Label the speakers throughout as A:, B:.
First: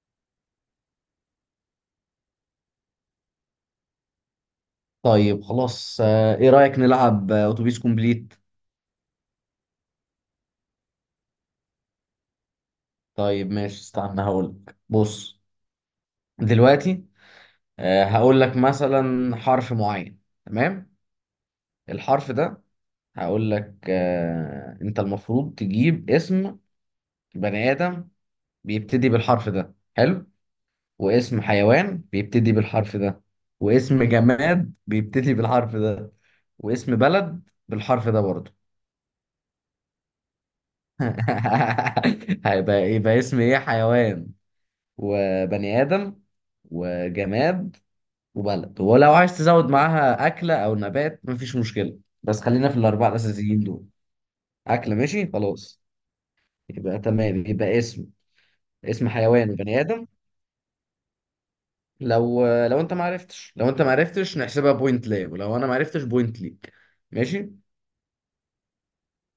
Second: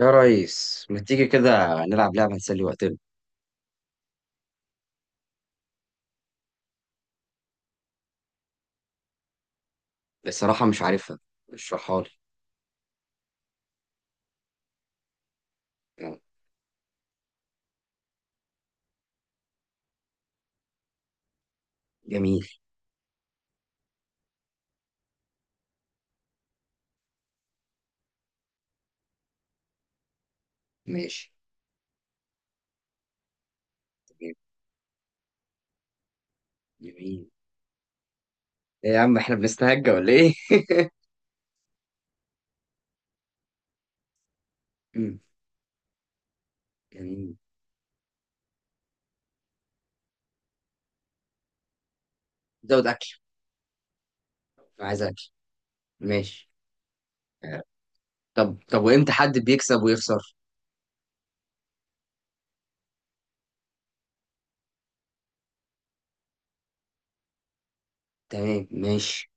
A: يا ريس ما تيجي كده نلعب لعبة نسلي وقتنا.
B: طيب خلاص، ايه رأيك نلعب اتوبيس كومبليت؟
A: بصراحة مش عارفها، اشرحها لي.
B: طيب ماشي، استنى هقولك. بص
A: آه،
B: دلوقتي. هقولك مثلا حرف معين، تمام؟ الحرف
A: جميل.
B: ده. هقولك انت المفروض تجيب اسم بني آدم بيبتدي بالحرف ده، حلو.
A: ماشي.
B: واسم حيوان بيبتدي بالحرف ده، واسم
A: تمام.
B: جماد بيبتدي بالحرف ده، واسم
A: جميل.
B: بلد بالحرف ده برضه.
A: ايه يا عم احنا بنستهجى ولا ايه؟
B: يبقى اسم ايه، حيوان
A: مم،
B: وبني آدم
A: جميل.
B: وجماد وبلد، ولو عايز تزود معاها أكلة أو نبات مفيش مشكلة، بس خلينا في
A: زود أكل،
B: الأربعة الأساسيين دول.
A: أنا
B: أكلة،
A: عايز
B: ماشي
A: أكل.
B: خلاص.
A: ماشي.
B: يبقى تمام،
A: آه،
B: يبقى اسم
A: طب
B: اسم
A: وإمتى حد
B: حيوان وبني
A: بيكسب
B: آدم.
A: ويخسر؟
B: لو أنت معرفتش، نحسبها بوينت ليا، ولو أنا معرفتش بوينت ليك. ماشي.
A: تمام ماشي.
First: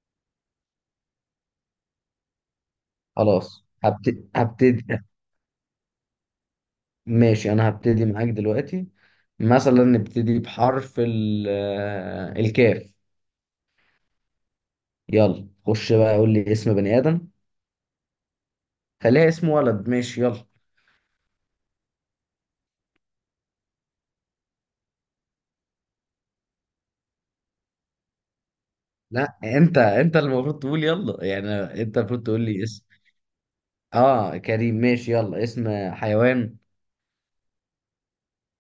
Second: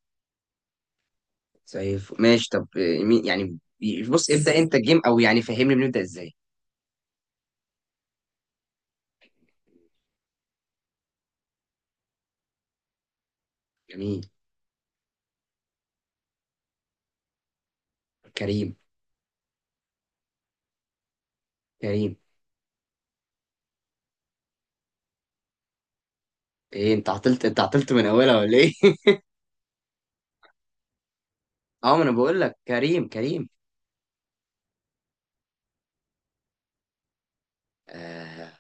A: ماشي. طب،
B: خلاص،
A: بص
B: هبتدي
A: ابدأ أنت
B: هبتدي
A: الجيم، أو يعني فهمني بنبدأ إزاي؟
B: ماشي، أنا هبتدي معاك دلوقتي. مثلا نبتدي بحرف الكاف.
A: جميل.
B: يلا خش بقى قول لي اسم بني آدم.
A: كريم.
B: خليها اسم ولد، ماشي، يلا.
A: كريم. ايه انت عطلت من اولها ولا ايه؟
B: لا، انت اللي المفروض تقول يلا، يعني
A: اه
B: انت
A: ما انا
B: المفروض
A: بقول
B: تقول
A: لك
B: لي اسم.
A: كريم. كريم.
B: اه كريم، ماشي، يلا اسم حيوان.
A: آه.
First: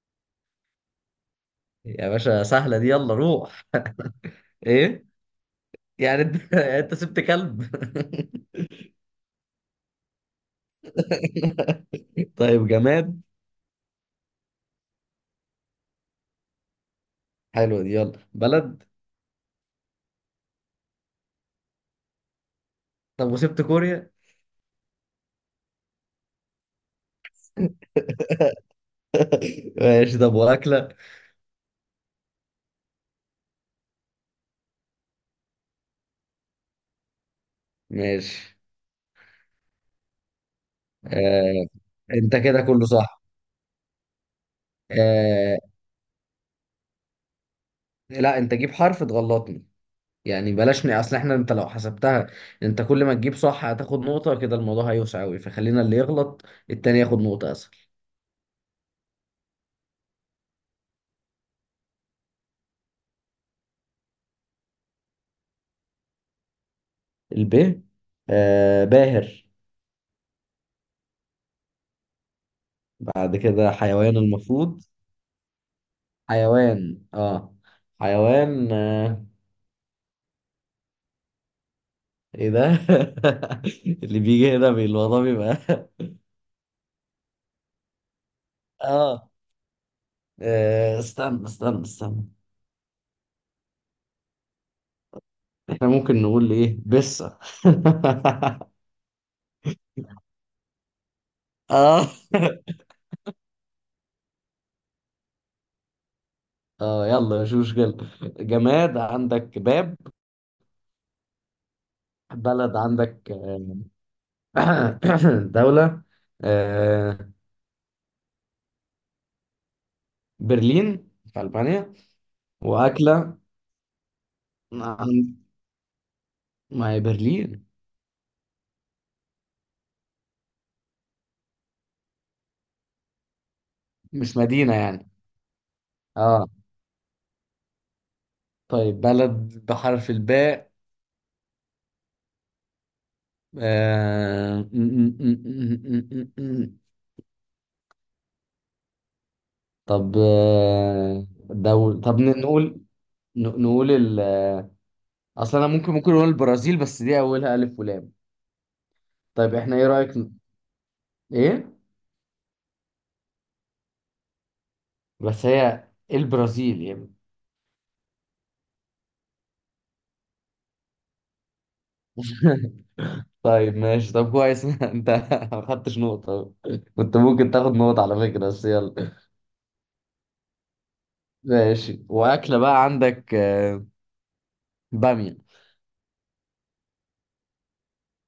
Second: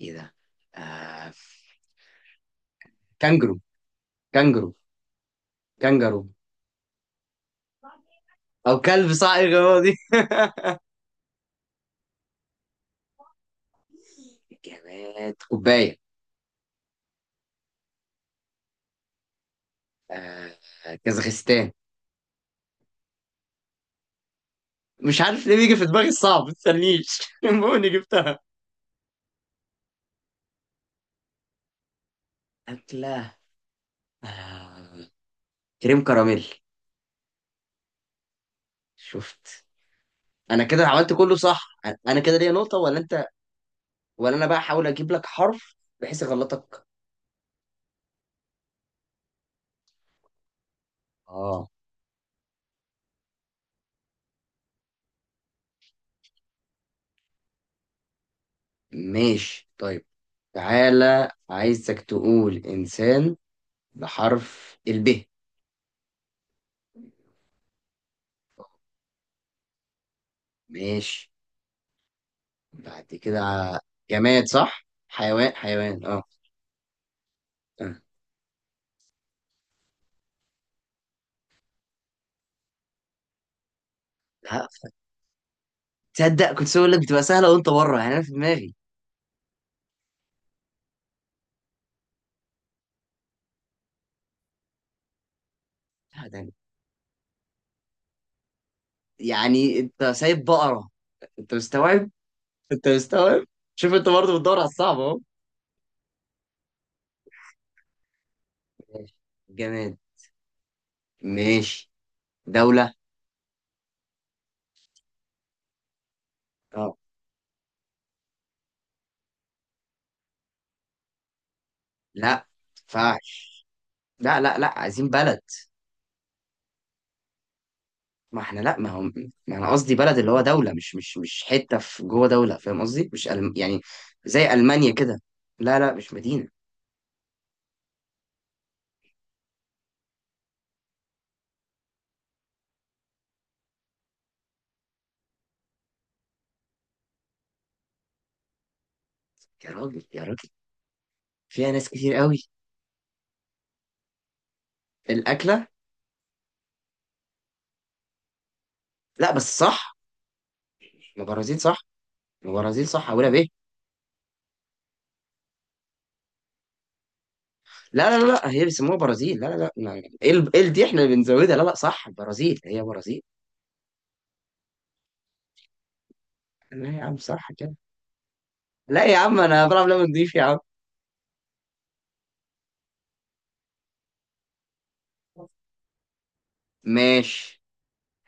A: ايه ده. آه...
B: يا باشا سهلة دي، يلا
A: كانجرو.
B: روح.
A: كانجرو.
B: ايه؟ يعني
A: كانجرو.
B: انت انت سبت كلب؟
A: او كلب صائغ هو دي.
B: طيب جماد.
A: جماد كوبايه.
B: حلو دي، يلا بلد.
A: آه... كازاخستان.
B: طب وسبت كوريا؟
A: مش عارف ليه بيجي في دماغي الصعب، ما تستنيش المهم جبتها.
B: ماشي، طب واكلة.
A: اكله. آه... كريم كراميل.
B: ماشي.
A: شفت، انا كده عملت كله
B: آه،
A: صح. انا
B: انت
A: كده ليا
B: كده
A: نقطه
B: كله
A: ولا
B: صح.
A: انت؟ ولا انا بقى احاول اجيب لك
B: آه.
A: حرف بحيث اغلطك.
B: لا، انت جيب حرف تغلطني. يعني بلاش اصل احنا، انت لو
A: اه
B: حسبتها، انت كل ما تجيب صح هتاخد نقطة، كده الموضوع هيوسع قوي، فخلينا اللي يغلط التاني ياخد نقطة، اسهل.
A: ماشي طيب. تعالى عايزك تقول انسان بحرف الب.
B: الب. آه، باهر.
A: ماشي. بعد
B: بعد
A: كده.
B: كده حيوان
A: جماد،
B: المفروض.
A: صح، حيوان. اه.
B: حيوان، اه.
A: آه.
B: حيوان. آه، ايه ده؟ اللي بيجي
A: لا،
B: هنا الموضوع بيبقى
A: تصدق كنت اقول لك بتبقى سهله وانت بره، يعني انا في دماغي.
B: اه. استنى استنى استنى. احنا ممكن
A: لا، ده أنا-
B: نقول ايه؟ بسة.
A: يعني انت سايب بقره؟ انت مستوعب.
B: اه.
A: انت مستوعب. شوف انت برضه بتدور على الصعب اهو.
B: اه، يلا مش مشكلة. جماد
A: ماشي.
B: عندك باب.
A: جماد. ماشي.
B: بلد
A: دوله.
B: عندك دولة.
A: اه.
B: آه، برلين في ألبانيا.
A: لا ما
B: وأكلة.
A: ينفعش، لا لا لا عايزين
B: عن-
A: بلد.
B: ما هي برلين.
A: ما احنا لا، ما هو ما انا قصدي بلد اللي هو دوله، مش مش مش حته في جوه دوله، فاهم قصدي، مش ألم... يعني
B: مش
A: زي
B: مدينة
A: المانيا
B: يعني؟
A: كده. لا لا مش
B: اه.
A: مدينه.
B: طيب بلد بحرف الباء. آه، م- م- م- م- م- م- م.
A: يا راجل
B: طب،
A: يا راجل فيها ناس
B: دول.
A: كتير
B: طب
A: قوي.
B: نقول. نقول ال. اصلا
A: الاكله.
B: انا ممكن نقول البرازيل، بس دي اولها الف ولام.
A: لا
B: طيب
A: بس
B: احنا ايه
A: صح،
B: رأيك
A: البرازيل
B: ايه؟
A: صح. البرازيل صح، اولها بايه.
B: بس هي البرازيل يعني.
A: لا لا لا هي بيسموها برازيل، لا لا لا ما- ايه ال- إيه ال- دي احنا اللي بنزودها، لا لا صح، البرازيل هي برازيل.
B: طيب ماشي، طب كويس. انت ما خدتش نقطة.
A: لا يا عم
B: كنت ممكن
A: صح
B: تاخد
A: كده.
B: نقطة على فكرة، بس
A: لا
B: يلا.
A: يا عم انا بلعب لعبه نضيف يا عم.
B: ماشي، وأكلة بقى عندك بامية.
A: ماشي.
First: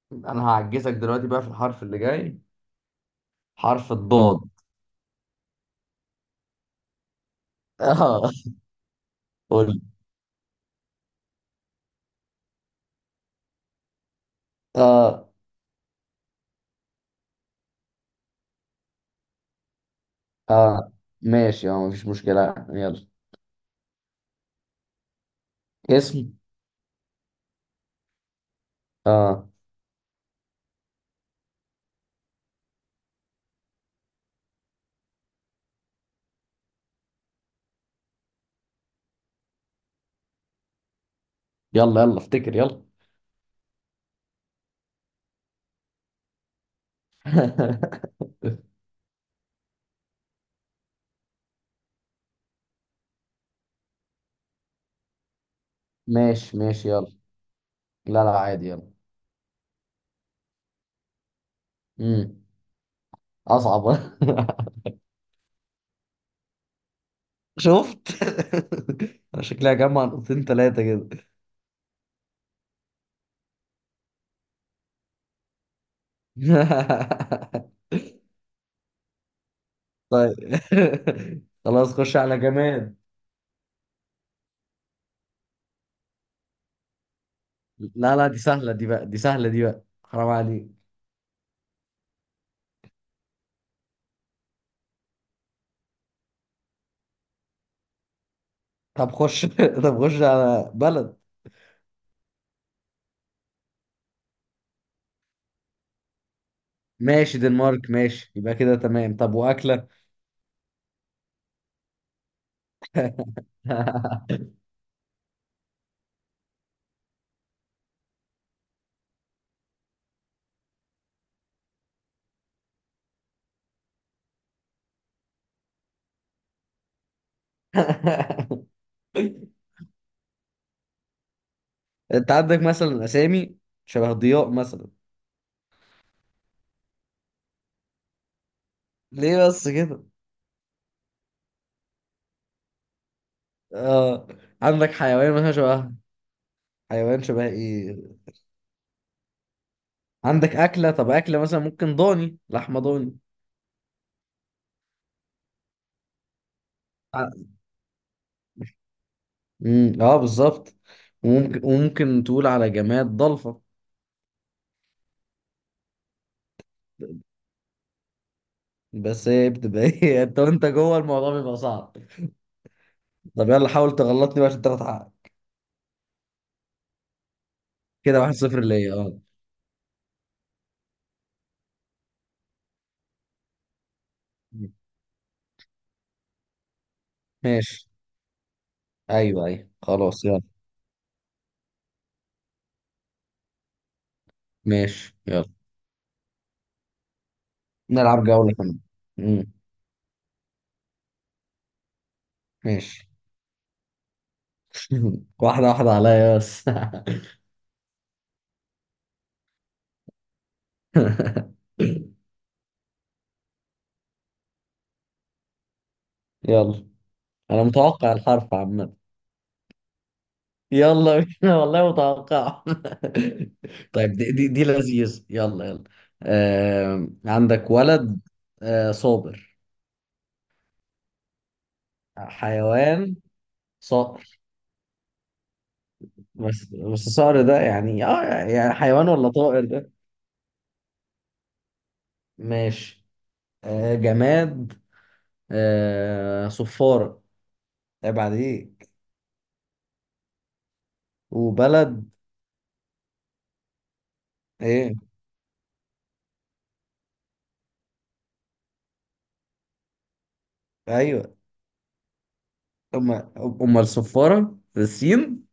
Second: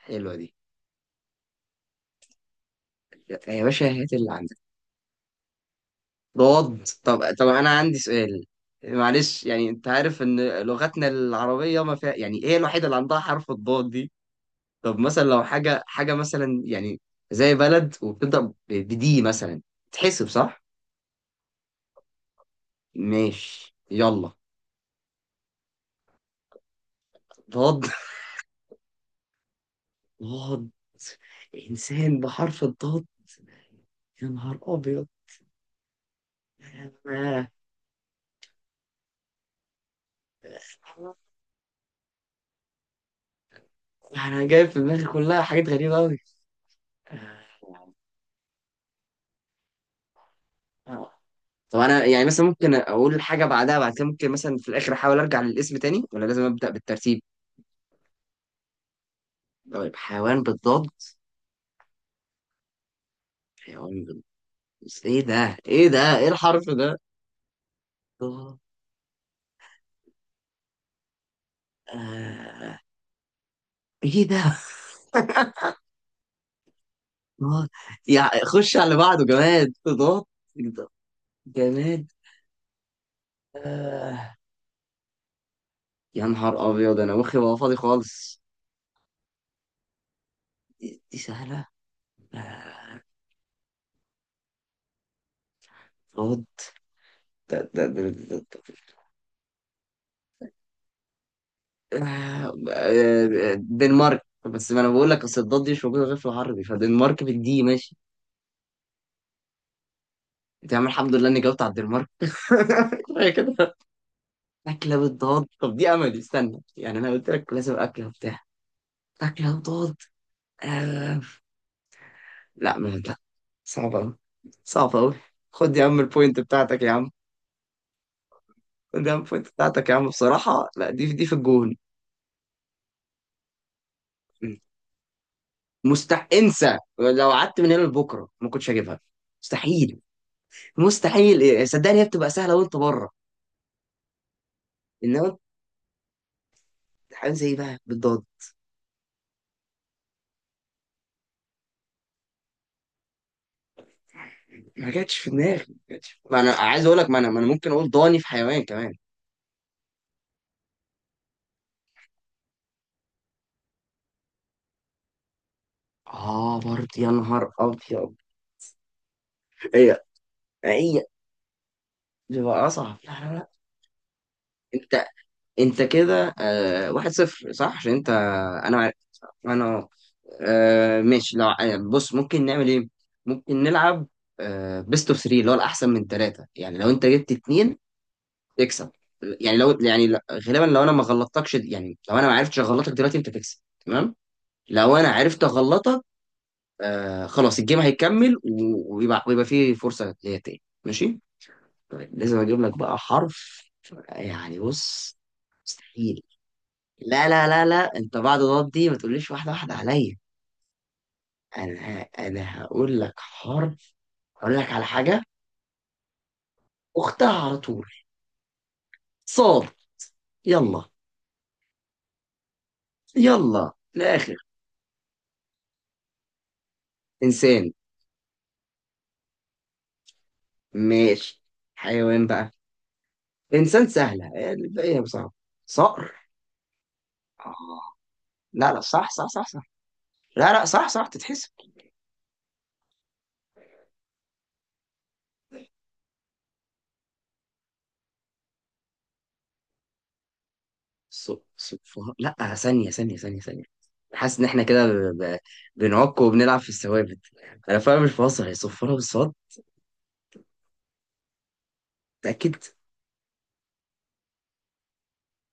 A: حلوه
B: أنا
A: دي.
B: هعجزك دلوقتي بقى في الحرف اللي جاي.
A: يا باشا
B: حرف
A: هات اللي
B: الضاد.
A: عندك. رد. طب انا عندي
B: اه.
A: سؤال. معلش، يعني
B: قول.
A: انت عارف ان لغتنا العربيه ما فيها، يعني ايه الوحيده اللي عندها حرف الضاد دي. طب مثلا
B: اه.
A: لو حاجة مثلا، يعني زي بلد وبتبدأ ب- بدي مثلا، تحسب صح؟
B: اه، ماشي، اه مفيش مشكلة، يلا.
A: ماشي يلا.
B: اسم.
A: ضاد.
B: اه،
A: ضاد. إنسان بحرف الضاد. يا نهار أبيض. أنا.
B: يلا يلا افتكر، يلا.
A: أنا جايب في دماغي كلها حاجات غريبة أوي. آه. آه. طب أنا يعني مثلا ممكن أقول حاجة بعدها، بعد كده ممكن مثلا في الآخر أحاول أرجع للاسم تاني، ولا لازم
B: ماشي
A: أبدأ
B: ماشي، يلا.
A: بالترتيب؟
B: لا لا، عادي، يلا.
A: طيب حيوان بالضاد.
B: امم أصعب.
A: حيوان بالضاد. إيه ده؟ إيه ده؟ إيه الحرف ده؟
B: شفت.
A: ضاد.
B: أنا شكلها جمع نقطتين تلاتة كده.
A: آه. ايه ده؟ آه، يعني خش على بعضه جماد اضاءات.
B: طيب. خلاص،
A: جماد.
B: خش على جماد.
A: آه. يا نهار ابيض انا مخي بقى فاضي
B: لا لا، دي
A: خالص.
B: سهلة دي بقى دي سهلة دي بقى حرام عليك.
A: دي, دي سهله. آه، اضاءات. ده- ده- ده- ده- ده-
B: طب خش. طب خش على بلد.
A: دنمارك. بس ما انا بقول لك اصل الضاد دي مش موجوده غير في العربي، فدنمارك
B: ماشي،
A: بالدي
B: دنمارك،
A: ماشي.
B: ماشي، يبقى كده تمام. طب وأكلة.
A: يا عم الحمد لله اني جاوبت على الدنمارك كفايه كده. اكله بالضاد، طب دي املي، استنى، يعني انا قلت لك لازم اكله وبتاع. اكله بالضاد. آه. لا ما لا. صعب أوي. صعب أوي. خد يا عم البوينت بتاعتك يا عم. خد يا عم البوينت بتاعتك يا عم، بصراحة لا دي, دي في الجون.
B: انت عندك مثلا أسامي شبه ضياء مثلا.
A: مستح- انسى، لو قعدت من هنا لبكرة ما كنتش هجيبها.
B: ليه بس
A: مستحيل.
B: كده؟
A: مستحيل إيه، صدقني هي بتبقى سهلة وأنت بره.
B: اه، عندك حيوان
A: إنما
B: مثلا شبه. حيوان
A: حاجات
B: شبه
A: زي إيه بقى
B: ايه.
A: بالضاد؟
B: عندك أكلة، طب أكلة مثلا ممكن ضاني، لحمة ضاني.
A: ما جاتش في دماغي، ما جاتش. ما أنا عايز أقول لك، ما أنا ما أنا ممكن أقول ضاني في حيوان كمان.
B: اه بالظبط. وممكن، تقول على جماد ضلفة.
A: آه برضه يا نهار أبيض.
B: بس هي بتبقى
A: هي،
B: ايه، انت وانت جوه
A: هي
B: الموضوع بيبقى صعب.
A: بتبقى أصعب. لا لا لا.
B: طب يلا حاول تغلطني بقى عشان تاخد
A: انت،
B: حقك.
A: انت كده واحد صفر صح، عشان انت.
B: كده واحد صفر
A: انا عارف.
B: ليا، اه.
A: انا. آه ماشي. لو بص ممكن نعمل ايه، ممكن نلعب، آه، بيست اوف 3 اللي هو الاحسن من ثلاثة، يعني لو انت جبت اتنين
B: ماشي،
A: تكسب.
B: ايوه
A: يعني
B: ايوه،
A: لو يعني ل-
B: خلاص يلا.
A: غالبا لو انا ما غلطتكش، يعني لو انا ما عرفتش اغلطك دلوقتي انت تكسب. تمام. لو انا
B: ماشي،
A: عرفت
B: يلا.
A: اغلطك، خلاص الجيم
B: نلعب
A: هيكمل،
B: جولة كمان.
A: و- ويبقى
B: امم.
A: فيه فرصة ليا تاني ماشي. طيب لازم اجيب لك بقى
B: ماشي.
A: حرف، يعني بص.
B: واحدة واحدة
A: مستحيل.
B: عليا بس.
A: لا لا لا لا، انت بعد الغلط دي ما تقوليش واحده واحده عليا. انا ه- انا هقول لك حرف. هقول لك على حاجه
B: يلا.
A: اختها على
B: انا
A: طول.
B: متوقع الحرف عامة.
A: صاد. يلا.
B: يلا بينا، والله متوقع.
A: يلا
B: طيب، دي
A: الاخر.
B: دي, دي لذيذ، يلا يلا. عندك
A: انسان.
B: ولد. صابر.
A: ماشي. حيوان بقى.
B: حيوان،
A: انسان
B: صقر.
A: سهله، الباقي صعب. صقر.
B: بس الصقر
A: آه.
B: ده يعني،
A: لا
B: يعني
A: لا
B: حيوان
A: صح صح
B: ولا
A: صح صح.
B: طائر ده؟
A: لا لا صح صح تتحسب.
B: ماشي. جماد. صفارة. عيب عليك.
A: ص-
B: وبلد.
A: صفها، لا، ثانيه ثانيه ثانيه ثانيه. حاسس ان احنا كده
B: ايه؟
A: ب... ب... بنعك وبنلعب في الثوابت. انا فعلا مش بهزر، هي صفارة بالصاد.
B: ايوه.
A: متأكد.
B: امال امال الصفارة السين.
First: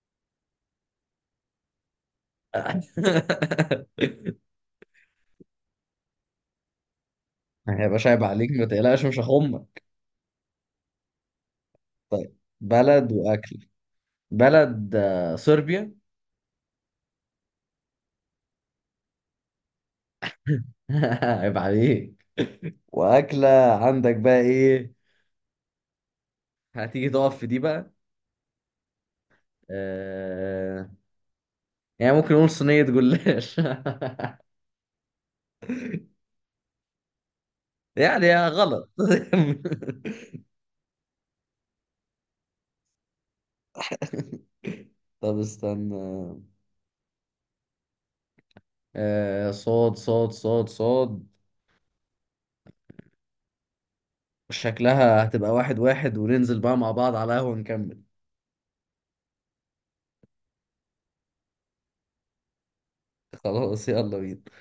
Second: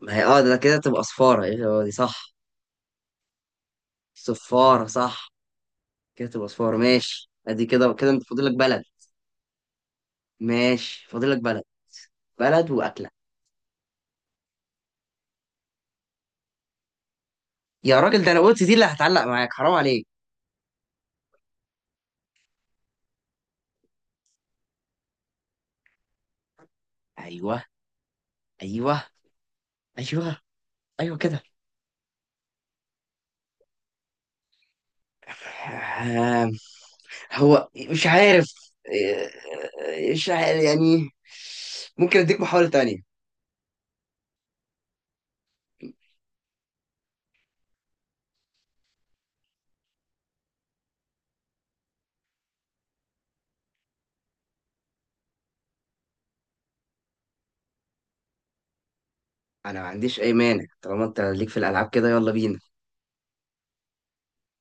A: ما هي اه ده كده تبقى صفارة، ايه هو دي صح. صفارة صح، كده تبقى صفارة ماشي. ادي
B: ما
A: كده
B: هيبقاش،
A: كده انت
B: عيب عليك،
A: فاضلك
B: ما
A: بلد.
B: تقلقش مش هخمك.
A: ماشي فاضلك بلد.
B: طيب
A: بلد وأكلة.
B: بلد واكل. بلد صربيا.
A: يا راجل ده انا قلت دي اللي هتعلق معاك، حرام عليك.
B: عيب عليك. واكله. عندك بقى ايه؟ هتيجي تقف في دي
A: ايوه.
B: بقى.
A: ايوه. ايوه.
B: آه...
A: ايوه كده.
B: يعني ممكن نقول صينيه جلاش.
A: آه، هو مش
B: يعني
A: عارف.
B: غلط.
A: مش عارف يعني. ممكن اديك محاولة تانية.
B: طب استنى. آه، صاد صاد صاد صاد. شكلها هتبقى واحد واحد، وننزل بقى مع بعض على قهوة نكمل.
A: انا ما عنديش اي مانع، طالما انت ليك في الالعاب كده يلا بينا.
B: خلاص، يلا بينا.